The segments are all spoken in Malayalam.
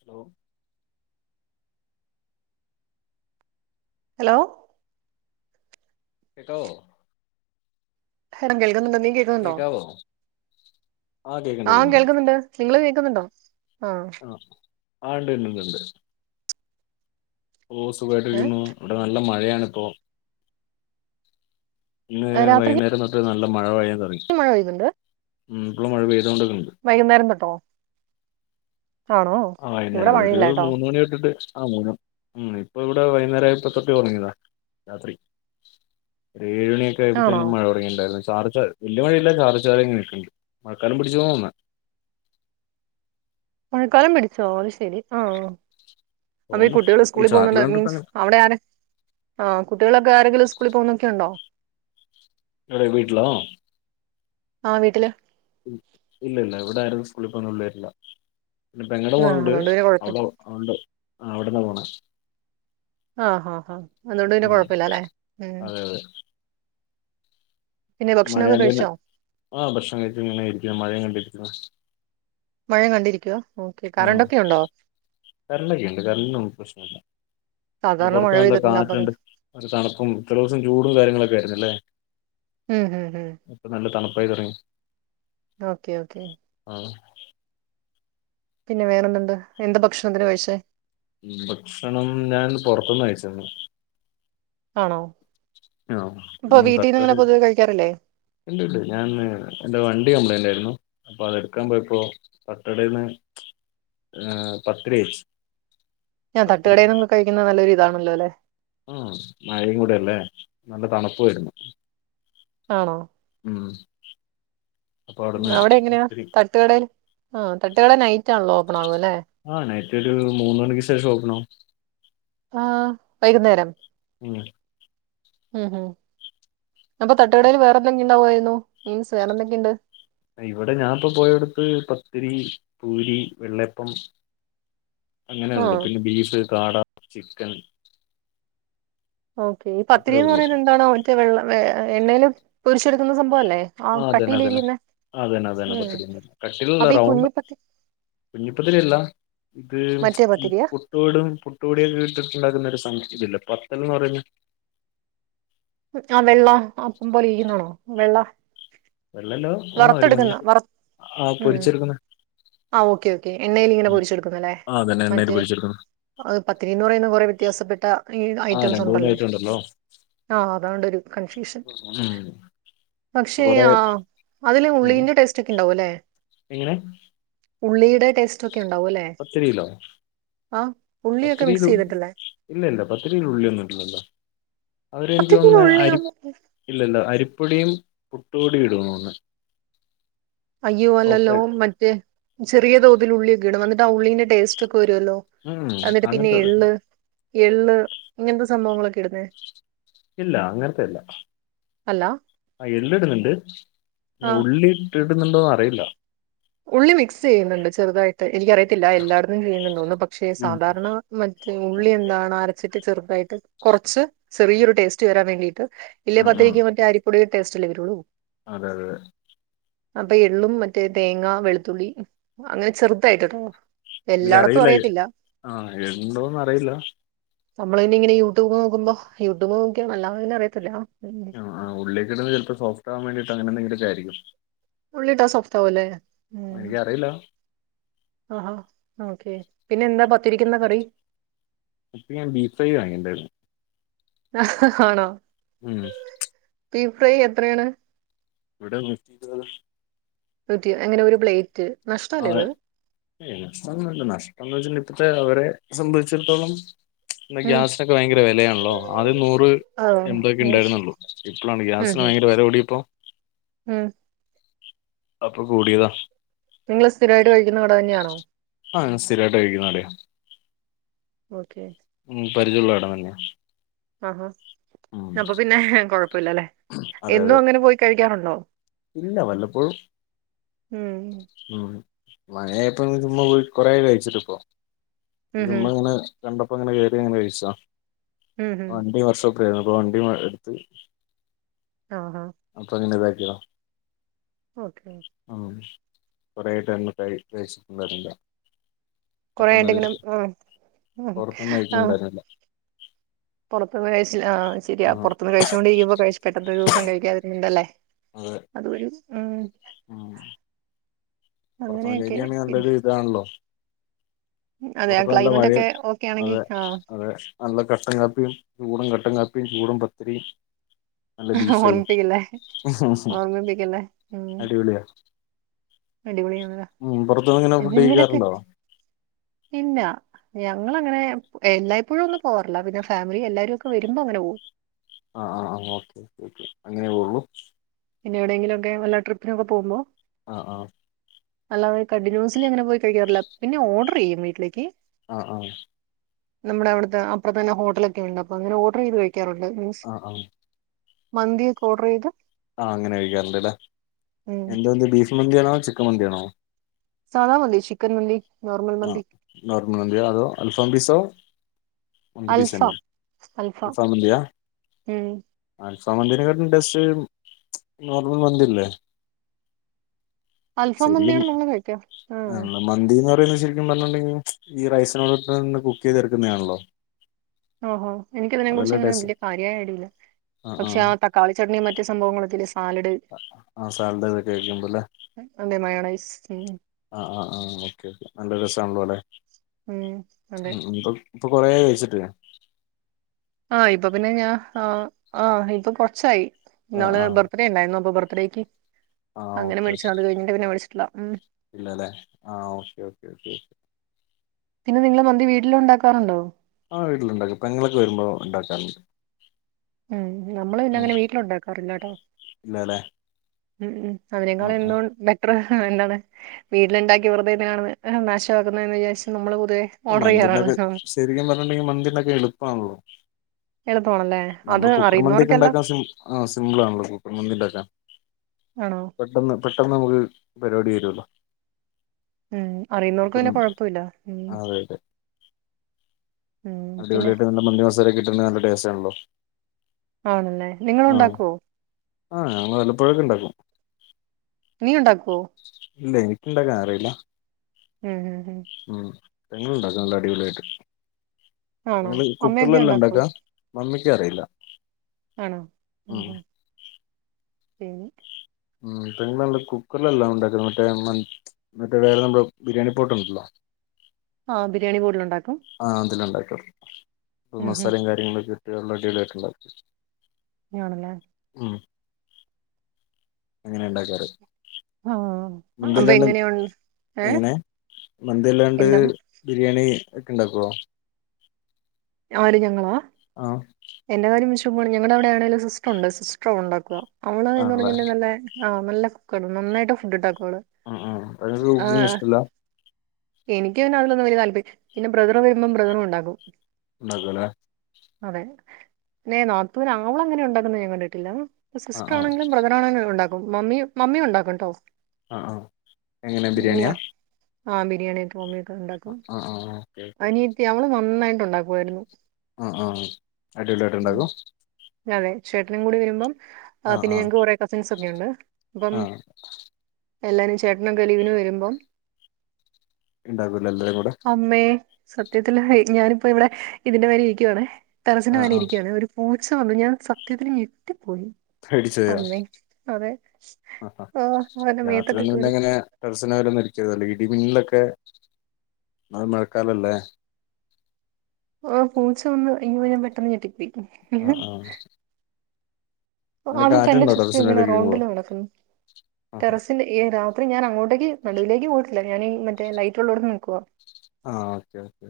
ഹലോ ഹലോ കേക്കാവോ [unintelligible] [unintelligible] നീ കേൾക്കുന്നുണ്ടോ കേക്കാവോ കേക്കണ്ട് ആ കേക്കണ്ട് കേൾക്കുന്നുണ്ട് നിങ്ങള് കേ ന്നൂണ്ടോ ആ ആണ്ട്ണ്ട്ണ്ട് ഓ ഏ സുഖായിട്ടിരിക്കുന്നു ഇവിടെ നല്ല മഴ് യാണിപ്പോ ഇന്ന് ആ, രാത്രിക്ക് വൈകുന്നേരം തൊട്ട് നല്ല മഴ പെയ മഴ പെയ്ന്ന്ണ്ട് ഉം ഇപ്പൊളും മഴ പെയ്തോണ്ട് വൈകുന്നേരം തട്ടോ ആണോ ആ ഇവിടെ വൈകുന്നേരം ഒരു മഴയില്ലാട്ടോ മൂന്ന് മണി തൊട്ടിട്ട് ആ [unintelligible] ഉം ഇപ്പൊ ഇവിടെ വൈകുന്നേരായപ്പത്തൊട്ട് തൊടങ്ങിയതാ രാത്രി ഏഴ് മണിയൊക്കെ ആണോ ആയപ്പഴത്തേനും മഴ തൊടങ്ങിണ്ടായിരുന്നു ചാർ ച വല്യ മഴല്ല ചാറി ചാറി ഇങ്ങനെ നിക്ക്ണ്ട് മഴക്കാലം പിടിച്ചുന്നി തോന്ന്ണെ മഴക്കാലം പിടിച്ചോ അയ്ശരി ആഹ് അ ഈ തോന്നുന്നു കുട്ടികൾ ഈ സ്കൂളിൽ ചാറ്റല് പോകുന്നുണ്ട് മീൻസ് കണ്ടിട്ടങ്ങനെ അവിടെ ആരെ ആ കുട്ടികളൊക്കെ ആരെങ്കിലും സ്കൂളിൽ പോകുന്നൊക്കെയുണ്ടോ എടെ വീട്ടിലോ ആ വീട്ടില് ഇല്ല ഇല്ല ഇവിടെ ആരും സ്കൂളിപ്പോന്നപിള്ളേരില്ല പിന്നെ പെങ്ങടെ ആഹ് മോളുണ്ട് അതുകൊണ്ട് പിന്നെ കുഴപ്പമില്ല അവിള് അവിടെ ആ അവിട്ന്നാ പോണെ ആഹ് ഹാ ഹാ അതുകണ്ട് പിന്നെ ആഹ് കൊഴപ്പില്ല അല്ലേ ഉം പിന്നെ ഭക്ഷണമൊക്കെ മഴണ്ടില കഴിച്ചോ ആ ഭക്ഷണം കയിച്ച് ങ്ങനെയ ഇരിക്ക മഴയും കണ്ടിരിക്ക മഴ കണ്ടിരിക്കുവ ഓക്കെ കറൻ്റെക്കെ ഉണ്ടോ കരണ്ടൊക്കെ ഉണ്ട് കരണ്ട്നൊന്നും പ്രശ്നല്ല സാധാരണ മഴ പൊറത്ത് നല്ല പെയ്തിട്ടുണ്ട് അപ്പൊ കാറ്റ്ണ്ട് തണുപ്പും ത്രോസം ചൂടും കാര്യങ്ങളൊക്കെ ആയിരുന്നു അല്ലേ ഉം ഉം ഉം ഇപ്പം നല്ല തണു പെയ്തെറ ഓക്കെ ഓക്കെ പിന്നെ വേറെന്തുണ്ട് എന്താ ഭക്ഷണത്തിന് കയിച്ചേ ഭക്ഷണം ഞാൻ പൊറത്ത്ന്ന് കയിച്ചന്ന് ആണോ ആ ഇപ്പൊ ഇന്ന് വീട്ടീന്ന് അങ്ങനെ തട്ട്കടേൽ പൊതുവെ കഴിക്കാറില്ലേ ണ്ട് ണ്ട് ഞാൻ എന്റെ വണ്ടി കംപ്ലൈൻ്റായിരുന്നു അപ്പൊ അതെടുക്കാൻ പോയപ്പോ തട്ടടേന്ന് പത്തിരിഅയിച്ച് ങാ തട്ടുകടയിന്ന് കഴിക്കുന്ന നല്ലൊരിതാ ണല്ലേലെ ആ മഴയും കൂടെ ല്ലേ നല്ല തണുപ്പ് വരുന്നു ആണോ മ് അവിടെ എങ്ങനെയാ തട്ടുകടേൽ ആ തട്ടുകട നൈറ്റ് ആണല്ല ഓപ്പണാവുക ആ നൈറ്റ് റ്റൊരു മൂന്ന് മണിക്ക് ശേഷം ഒപ്പണാവും. ആ വൈകുന്നേരം മ് മ് മ് അപ്പൊ തട്ടുകടെൽ വേറെന്തെക്കെ ഉണ്ടാവായിരുന്നു മീൻസ് വേറെന്തൊക്കെയുണ്ട്? ഇവിടെ ഞാാനിപ്പോ പോയടത്ത് പത്തിരി, പൂരി, വെള്ളയപ്പം. അങ്ങനെ ഉള്ളു ആഹ് പിന്നെ ബീഫ്, കാട. ചിക്കൻ ഓക്കേ ഈ അത്രേ പത്തിരിന്ന് ഉള്ളൂ പറയുന്നത് എന്താണ് മറ്റേ വെള്ള വെ എണേല് പൊരിചെടുക്കുന്ന സംഭവല്ലേ? ആ അതന്നെ കട്ടിയില് അതന്നെ ഇരിയുന്നെ ആ അതന്നെ അതെന്നെ ഉം പത്തിരിന്നുപറഞ്ഞ കട്ടിലുള്ള അപ്പൊ ഈ റൗണ്ട് കുഞ്ഞി പത്തി കുഞ്ഞിപ്പത്തിരി അല്ല ഇത് മറ്റേ ഈ പത്തിരിയാ പുട്ടുപൊടും പുട്ട്പൊടിയും ഒക്കെ ഇട്ടിട്ടുണ്ടാക്കുന്ന ഒരു സാധനം. തില്ല പത്തൽന്ന് പറയിന്ന ആ വെള്ള അപ്പം പോലെയിരിക്കന്നാണോ? വെള്ള വെള്ളല്ലോ ആ ഒരു മഞ്ഞ വറത്തെടുക്കുന്ന വറ ആ മ് പൊരിച്ചെടുക്കുന്ന ആ ഓക്കേ ഓക്കേ എണ്ണയിൽ ഇങ്ങനെ ഉം. പൊരിച്ചെടുക്കുന്നല്ലേ ആ അതന്നെ എണ്ണയിൽ മറ്റേ പൊരിച്ചെടുക്കുന്ന പത്തിരിന്ന് പറയുന്നെ കൊറെ വ്യത്യാസപ്പെട്ട ഈ ആ ഐറ്റംസ് രണ്ട് മൂന്ന് ഉണ്ടല്ലോ ഐറ്റം ആ അതോണ്ടൊരു കൺഫ്യൂഷൻ. ഉം പക്ഷേ കൊറേ ആ അതില് ഉള്ളീന്റെ ടേസ്റ്റൊക്കെണ്ട് ഓലെ എങ്ങനെ ഉള്ളീടെ ടെസ്റ്റ് ഒക്കെ ഉണ്ടാവുംല്ലേ ആ പത്തിരിൽ ഇല്ല ഇല്ല പത്തിരിൽ ഉള്ളിയൊന്നും ഇടില്ലല്ലോ. അവരെ എനിക്ക് പത്തിരിക്ക് തോന്നുന്ന ഉള്ളിയോ അരി ഇല്ലല്ല അരി അരിപ്പൊടിയും പുട്ടുപൊടിയും ഇടുന്ന തോന്നുന്നേ അയ്യോ അല്ലല്ലോ മറ്റേ ചെറിയ തോതിൽ ഉള്ളിയക്കെ ഇടും അന്നിട്ട് ട്ട ഉള്ളീൻ്റെ ടേസ്റ്റൊക്കെ വരുവല്ലോ ഉം എന്നിട്ട് പിന്നെ അങ്ങനത്തെ എള്ള് എള്ള് ഇങ്ങനത്തെ സംഭവങ്ങളൊക്കെ ഇടുന്നേ ഇല്ല അങ്ങനത്തെ അല്ല അല്ല ആ എള്ളിടുന്നുണ്ട് അല്ല ആഹ് ഉള്ളിട്ട് ടുന്നുണ്ടോന്ന് അറിയില്ല. ഉള്ളി മിക്സ് ചെയ്യുന്നുണ്ട് ചെറുതായിട്ട് എനിക്കറിയത്തില്ല എല്ലായിടത്തും ചെയ്യുന്നുണ്ടോന്ന് പക്ഷേ ഉം സാധാരണ മറ്റേ ഉള്ളി എന്താണ് അര ചിട്ട് ചെറുതായിട്ട് കൊറച്ച് ചെറിയൊരു ടേസ്റ്റ് വെരാൻ വേണ്ടിയിട്ട് ഇല്ലെ ഉം ഉം പത്തിരിക്ക് മറ്റേ അരിപ്പൊടിടെ ടേസ്റ്റല്ലേ വരൊള്ളു അതെ അതെ അപ്പൊ എള്ളും മറ്റേ തേങ്ങ വെളുത്തുള്ളി മ് അങ്ങനെ ചെറ്തായിട്ടുട്ടോ എനിക്കറിയില്ല ആ എട്ണ്ടോന്നു അറിയില്ല നമ്മള് പിന്നിങ്ങനെ യൂട്യൂബ് നോക്കുമ്പോ യൂട്യൂബ് നോക്കിയാണ് അല്ലാതെ പിന്നെ അറിയത്തില്ല ഉം. ആ ആ ഉള്ളിയക്ക ഇട്ന്ന ചെലപ്പോ സോഫ്റ്റാവാൻ വേണ്ടയിട്ട് അങ്ങനെന്തങ്കിലും യിരിക്കും ഉള്ളിട്ടാ സോഫ്റ്റാവുംലേ ഊം എനിക്കറിയില്ല ആ ആ ഓക്കെ പിന്നെ എന്താ പത്തിരിക്ക് ന്ന് കറി അതിക്ക് ഞാൻ ബീഫ് ഫ്രൈ വാങ്ങിണ്ടായിരുന്നു ആ ആണോ ഉം ബീഫ് ഫ്രൈ എത്രയാണ് ഇവിടെ നൂറ്റിയിരുപത് നൂറ്റി എങ്ങനെ ഒരു പ്ലേറ്റ് നഷ്ടല്ലേ അതെ ഇത് ഏയ് നഷ്ടൊന്നല്ല നഷ്ടംന്ന് വെച്ചി ഇപ്പ അവരെ സംബന്ധിച്ചിടത്തോളം പിന്നെ ഉം ഗ്യാസിനൊക്കെ വയങ്കര വെലയാണല്ലോ ആദ്യം നൂറ് ആഹ് എമ്പതൊക്കെ അത് ശരി ണ്ടായിരുന്നുള്ളു ഇപ്പളാണ് ഉം ഗ്യാസിന് ഉം വയങ്കര വെല കൂടിയപ്പോ ഉം അപ്പൊ കൂടിയതാ നിങ്ങള്ൾ സ്ഥിരായിട്ട് കഴിക്കുന്ന കട തന്നെയാണോ ആ ഞാൻ സ്ഥിരമായിട്ട് കഴിക്കുന്ന ഓക്കെ ഉ പരിചയമുള്ള ഇടം തന്നെയാ ആ ആ ഉം അപ്പൊ പിന്നെ കൊഴപ്പ പ്പല്ലല്ലെ അതെ എന്നും അതെ അങ്ങനെ പോയി കഴിക്കാറുണ്ടോ ഇല്ല വല്ലപ്പോഴും ഉം ഉം മഴ ഇപ്പൊ ഇ ചുമ്പ കൊറെ കഴിച്ചിട്ട ഇപ്പൊ ഉം ഉം മ്മങ്ങനെ രണ്ടപ്പപ്പോ ഇങ്ങനെ കേറി ങ്ങനെ കഴിച്ചാ ഉം ഉം ആ അ ണ്ടി വശോ പ്പോ വണ്ടി എടുത്ത് ആഹാ അപ്പൊങ്ങ താ [unintelligible] ഓക്കെ കുറയട്ട്ന്ന് [unintelligible] കൊറെണ്ടെങ്കിലും ആ ആ പുറത്തൊന്നും ആ കഴിക്കലുണ്ടായിരുന്നില്ല പുറത്ത്ന്ന് കഴിച്ച് ആഹ് ശരിയാ ആ പുറത്തുന്ന് കഴിച്ചോണ്ടിരിക്കുമ്പോ കഴിച്ച് പെട്ടന്ന് ഒരു ദിവസം കഴിക്കാതിരുന്നുണ്ടല്ലേ അതെ അത് വഴി ഉം ഉം പുറത്തൂന്ന് അങ്ങനെയൊക്കെ കഴിക്കാണെങ്കിൽ പിന്നെ, നല്ലൊരു ഇതാണല്ലോ അതെ ആ പുറത്ത് നല്ല ക്ലൈമറ്റ് മഴയും ഒക്കെ ഓക്കെ ആണെങ്കിൽ അതെ ആഹ് അതെ നല്ല കട്ടൻ കാപ്പിയും ചൂടും കട്ടൻ കാപ്പിയും പിന്നെ ചൂടൻ പത്തിരീം ഓർമ്മിപ്പിക്കല്ലേ ഓർമ്മിപ്പിക്കല്ലേ ഉം അടിപൊളിയാ അടിപൊളിയാണല്ലോ ഉം പുറത്തൂന്നിങ്ങിനെ ഫുഡ് ജിമ്മിലൊക്കെ കഴിക്കാറുണ്ടോ? ഇല്ല ഞങ്ങളങ്ങെനെ എല്ലായ്പ്പഴും ഒന്നും പോവാറില്ല പിന്നെ ഫാമിലി എല്ലാരും ഒക്കെ വരുമ്പോ അങ്ങനെ പോവും ആഹ് ആ ആ ഓക്കേ ഓക്കെ ഓക്കെ അങ്ങനെ പോവള്ളു പിന്നെവിടെങ്കിലും ഒക്കെ വല്ല ട്രിപ്പിനൊക്കെ പോകുമ്പോ ആഹ് ആഹ് അല്ലാതെ കണ്ടിന്യൂസ്ലി അങ്ങനെ പോയി കഴിക്കാറില്ല പിന്നെ ഓർഡർ ചെയ്യും വീട്ടിലേക്ക് ആ ആ നമ്മുടെ അവിടുത്തെ അപ്പറത്ത് തന്നെ ഹോട്ടലൊക്കെ ഉണ്ട് അപ്പോ അങ്ങനെ ഓർഡറെയ്തു കഴിക്കും ക്കാറുണ്ട് മീൻസ് ആ മന്തിയൊക്കെ ഓർഡറെയ്തു ആ അങ്ങനെ കഴിക്കാറുണ്ട് അല്ലേ ഉം എന്താന്ത് ബീഫ് മന്തിയാണോ ചിക്കൻ മന്തിയാണോ സാദാ മന്തി ചിക്കൻ മന്തി നോർമൽ ആ മന്തി നോർമൽ മന്തിയോ അതോ അൽഫാം പീസോ മന്തി പീസ് തന്നെ അൽഫാം അൽഫാം ഉം ചമ്മന്തിനേക്കാട്ടിലും ടേസ്റ്റ് നോർമൽ മന്തില്ലേ അൽഫാം മന്തിയാണ് നമ്മ മേടിക്ക ആ പിന്നെ ശരിക്കും പറഞ്ഞിട്ടുണ്ടെങ്കിൽ ഈ റൈസിനോടൊത്ത് തന്നെ കുക്കെയ്തെടു ക്കുന്നെയാണല്ലോ ഓഹോ എനിക്ക് ഇതിനെയും കുറിച്ച് അങ്ങനെ വല്യ കാര്യായ ഐഡിയ ഇല്ല പക്ഷെ ആ തക്കാളി ചട്നിയും മറ്റു [unintelligible] സംഭവങ്ങൾ [unintelligible] ആ സാലഡിതൊക്കെ കഴിക്കുണ്ടല്ലേ എനി ആ ആ ആ ഓക്കെ ക്കെ നല്ല രസാണല്ലോ അല്ലെ ഉം അതെ ഉം ഉം ഇപ്പൊ ഇപ്പൊ കൊറെ കഴിച്ചിട്ട് ഞാൻ ആ ഇപ്പൊ പിന്നെ ഞാ ആ ആ ഇപ്പൊ കൊറച്ചായി ആ ഇന്നാള് ആ ബർത്ത്ഡേ ഉണ്ടായിരുന്നു അപ്പൊ ബർ ബ്രേക്കിംഗ് ആ ഓക്കെ ക്കെ ഉം ഇല്ലേല്ലേ ആ ഓക്കെ ഓക്കെ ഓക്കെ പിന്നെ നിങ്ങള് മന്തി വീട്ടില് ഉണ്ടാക്കാറുണ്ടോ ആ വീട്ടിലുണ്ടാക്കും പെങ്ങളൊക്കെ വരുമ്പോ ഉണ്ടാക്കാറുണ്ട് ഉം നമ്മള് പിന്നെ ഉം അങ്ങനെ വീട്ടില ഉണ്ടാക്കാറില്ലാട്ടോ ഇല്ലല്ലേ ഉം ഉം ഉ ആ അതിനേക്കാളും ആ എല്ലാം ബെറ്ററ് ആ എന്താണ് വീട്ടില്ണ്ടാക്കി വെറുതെ എന്തിനാണ് നാശാക്കുന്നേന്ന് വിചാരിച്ചു നമ്മള് പൊതുവെ ഓർഡർ മന്തിണ്ടാക്ക ചെയ്യാറാണ് ശരിക്കും പറഞ്ഞിട്ടുണ്ടെങ്കിൽ മന്തിണ്ടാക്കാ എളുപ്പാണല്ലോ എളുപ്പമാണല്ലേ അത് നമ്മള് കുക്കർ മന്തിക്കെ അറിയുന്നവർക്കെല്ലാം ഉണ്ടാക്കാൻ സിം ആ സിമ്പിൾ ആണല്ലോ കുക്കർ മന്തി ഉണ്ടാക്കാൻ ആണോ പെട്ടെന്ന് പെട്ടെന്ന് നമുക്ക് പരിപാടി വരുല്ലോ ഉംഹ് അറിയ്ന്നൊർക്ക് പിന്നെ കൊഴപ്പില്ല ആ അതെ അതെ ഉം പിന്നെ അടിപൊളിയാട്ട് നല്ല മന്തി മസാലേക്കിട്ട് തിന്നാ നല്ല ടേസ്റ്റാണല്ലോ ആണല്ലേ നിങ്ങളുണ്ടാകോ ആഹ് ഞങ്ങള് വല്ലപ്പോഴെക്കെ ഉണ്ടാക്കും നീ ഉണ്ടാക്കുവൊ ഇല്ല എനിക്കിണ്ടാക്കാനറീല്ല മ്മ്ഹ് ഹ് ഹ് പെങ്ങള്ണ്ടാക്കും നല്ല അടിപൊളിയാട്ട് ആണോ? നിങ്ങള് അമ്മയൊക്കെ കുക്കറിലല്ലേ ഉണ്ടാക്കുവോ? ഉണ്ടാക്കാ മമ്മി എക്കറീല്ല ആണോ ഹ് ഹ് പിന്ന് ഉംഹ് പെങ്ങളാണ്ടേ കുക്കറിലല്ല ഒണ്ടാക്കുന്നെ മറ്റേ മറ്റേ വേറെ നമ്മളെ ബിരിയാണി പോട്ട് ഉണ്ടല്ലോ ആഹ് ബിരിയാണി കൂടലൊണ്ടാക്കും [unintelligible] യ് മസാലേം കാര്യങ്ങളൊക്കെ വെള്ള അടിപൊളി ആയിട്ടോള്ളെ ഞാണല്ലാ ഉംഹ് എങ്ങനിണ്ടാക്കാറ് ആഹ് അപ്പൊ മന്തില്ലാണ്ട് എങ്ങനെയു ഏഹ് എങ്ങനെ മന്തില്ലാണ്ട് എന്താണ്? ബിരിയാണി എക്കിണ്ടാക്കോ ആര് ഞങ്ങളാ ആഹ്ആ [unintelligible] ഞങ്ങളവ്ടാണേലും സിസ്റ്ററുണ്ട് സിസ്റ്ററുണ്ടാക്കും അവള എന്ന് ആണല്ലേ പറഞ്ഞ് [unintelligible] ആ നല്ലകുക്കാണ് നന്നായിട്ട് ഫുഡ്ണ്ടാക്കും ആ ആ തൈര് കൂട്ടുന്നത് ഇഷ്ടല്ല എനിക്ക് തന്നെ അതിലൊന്നും വലിയ താല്പര്യല്ല. പിന്നെ ബ്രദറു വരുമ്പോം ബ്രദറും ഉണ്ടാക്കും ഉണ്ടാക്കുല്ലേ അതെ ന്നെ നാത്തൂന് ആവളങ്ങനെ ഉണ്ടാകന്നത് ഞാൻ കണ്ടിട്ടില്ല ആ സിസ്റ്റർ ആ ആണേങ്കിലും ബ്രദറാണേലും ണ്ടാക്കും മമ്മി മമ്മിയും ഉണ്ടാക്കുട്ടോ ആഹ് ആഹ് എങ്ങനെ ബിരിയാണിയാ ആഹ് ബിരിയാണിക്കെ മമ്മി യൊക്കെ ഉണ്ടാക്കും ആ ആ ഓക്കെ ഓക്കെ അനിയത്തി അവമ്മള് നന്നായി ഫുഡ് [unintelligible] പോയിരുന്നു ആഹ് ആഹ് അടിപൊളിയായിട്ടുണ്ടാക്കും ലോ ആ പിന്നെ ഞങ്ങക്ക് കുറെേ കസിൻസ് ഒക്കെണ്ട് അപ്പം ആ എല്ലാരും ചേട്ടന കലിവിനു വരുമ്പം ഉണ്ടാക്കൂല എല്ലരും കൂടെ സത്യത്തിൽ ഹയ് ഞാനിപ്പോ ഇവിടെ ഇതിന്റെ മേരി ഇരിക്കുവാണെ ടെറസിൻ്റെ ആഹ് മേലെ ആഹ് ഇരിക്കുകയാണ് ഒരു [unintelligible] [unintelligible] ഞാൻ സത്യത്തില് ഞെട്ടി പേടിച്ചോയോ അതെ ഹ ഹ ആ അവന്റെ മേത്തൊക്കെ കേറി രത്രിയൊന്നും ടെറസിൻ്റെ മേലെ ഇരിക്കരുത് ഇടിമിന്നിലൊക്കെ അ മഴക്കാലല്ലേ ആ പൂച്ച വന്ന് ഇങ്ങ [unintelligible] പെട്ടെന്ന് ഞെട്ടിപ്പോയി ആഹ് ആഹ് അങ്ങനെ രാവിലെ തന്നെ കാറ്റുണ്ടോ ചുറ്റു ടെറസിന്റെ ഇങ്ങനെ മേലേക്ക് ഇരിക്കുമ്പോ റൗണ്ടില് നടക്കുന്നു ആഹ് ടെറസി [unintelligible] അത്ര ഞാൻങ്ങോട്ടേക്ക് നടുവിലേക്ക് പോയിട്ടില്ല ഞാനീ മറ്റ ലൈറ്റ് ഉള്ളടുന്ന് നിക്കുവാ ആഹ് ഓക്കെ ഓക്കെ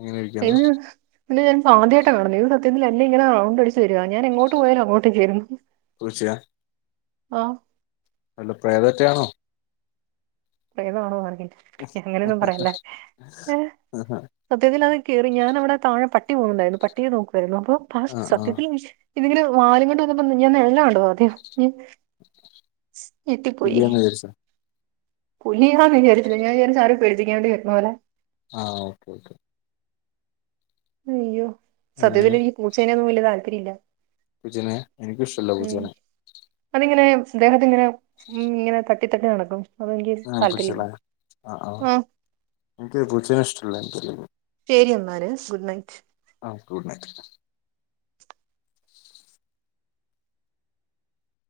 അങ്ങനെ [unintelligible] ഇരിക്കാണ് ഇത് ഞാൻ ആദ്യായിട്ട് കാണണേ അല്ല ഇങ്ങന റൗണ്ട് അടിച്ച് വരുവ ഞാൻ എങ്ങോട്ട് പോയൽ അങ്ങോട്ട് ചേരുന്നു പൂച്ചയാ ആഹ് അല്ല പ്രേതറ്റാണോ പ്രേതാണോന്ന് അങ്ങനെയൊന്നും പറയല്ല ഏ ആഹ് സത്യത്തിൽ അത് കേറി ഞാനവിടെ താഴെ പ ട്ടി പോവുന്നുണ്ടായിരുന്നു പട്ടിയേ നോക്കുവായിരുന്നോ ഒ ഫാസ്റ്റ് ആഹ് സത്യത്തിൽ നി ഇതിങ്ങനെ വാലും കൊണ്ടുവന്നപ്പോ ഞാൻ നിഴലാ കണ്ടത് ആദ്യം ഇ എത്തിപ്പോയി പുലിയാന്ന് വിചാരിച്ചോ പുലിയാന്ന് വിചാരിച്ചില്ല ഞാൻ വിചാരിച്ചു ആരോ പേടിപ്പിക്കാൻ വേണ്ടി വരുന്നതുപോലെ ആ ഓക്കെ ഓക്കെ ഹയ്യോ സത്യത്തിൽ ഈ പൂച്ചേനെയൊന്നും വലൃ താല്പര്യമില്ല പൂച്ചേനേ എനിക്കും ഇഷ്ടല്ല പൂച്ചേനേ ദ്ദേഹത്തിങ്ങനെ ഉം ഇങ്ങനെ തട്ടി തട്ടി നടക്കും അതെനിക്ക് ആ താല്പര്യമില്ല പൂച്ചല്ലേ ആ അ എനിക്ക് പൂച്ചനേ ഇഷ്ടല്ല എനിക്ക് [unintelligible] ശെരി എന്നാല് ഗുഡ് നൈറ്റ് ആ ഗുഡ് നൈറ്റ്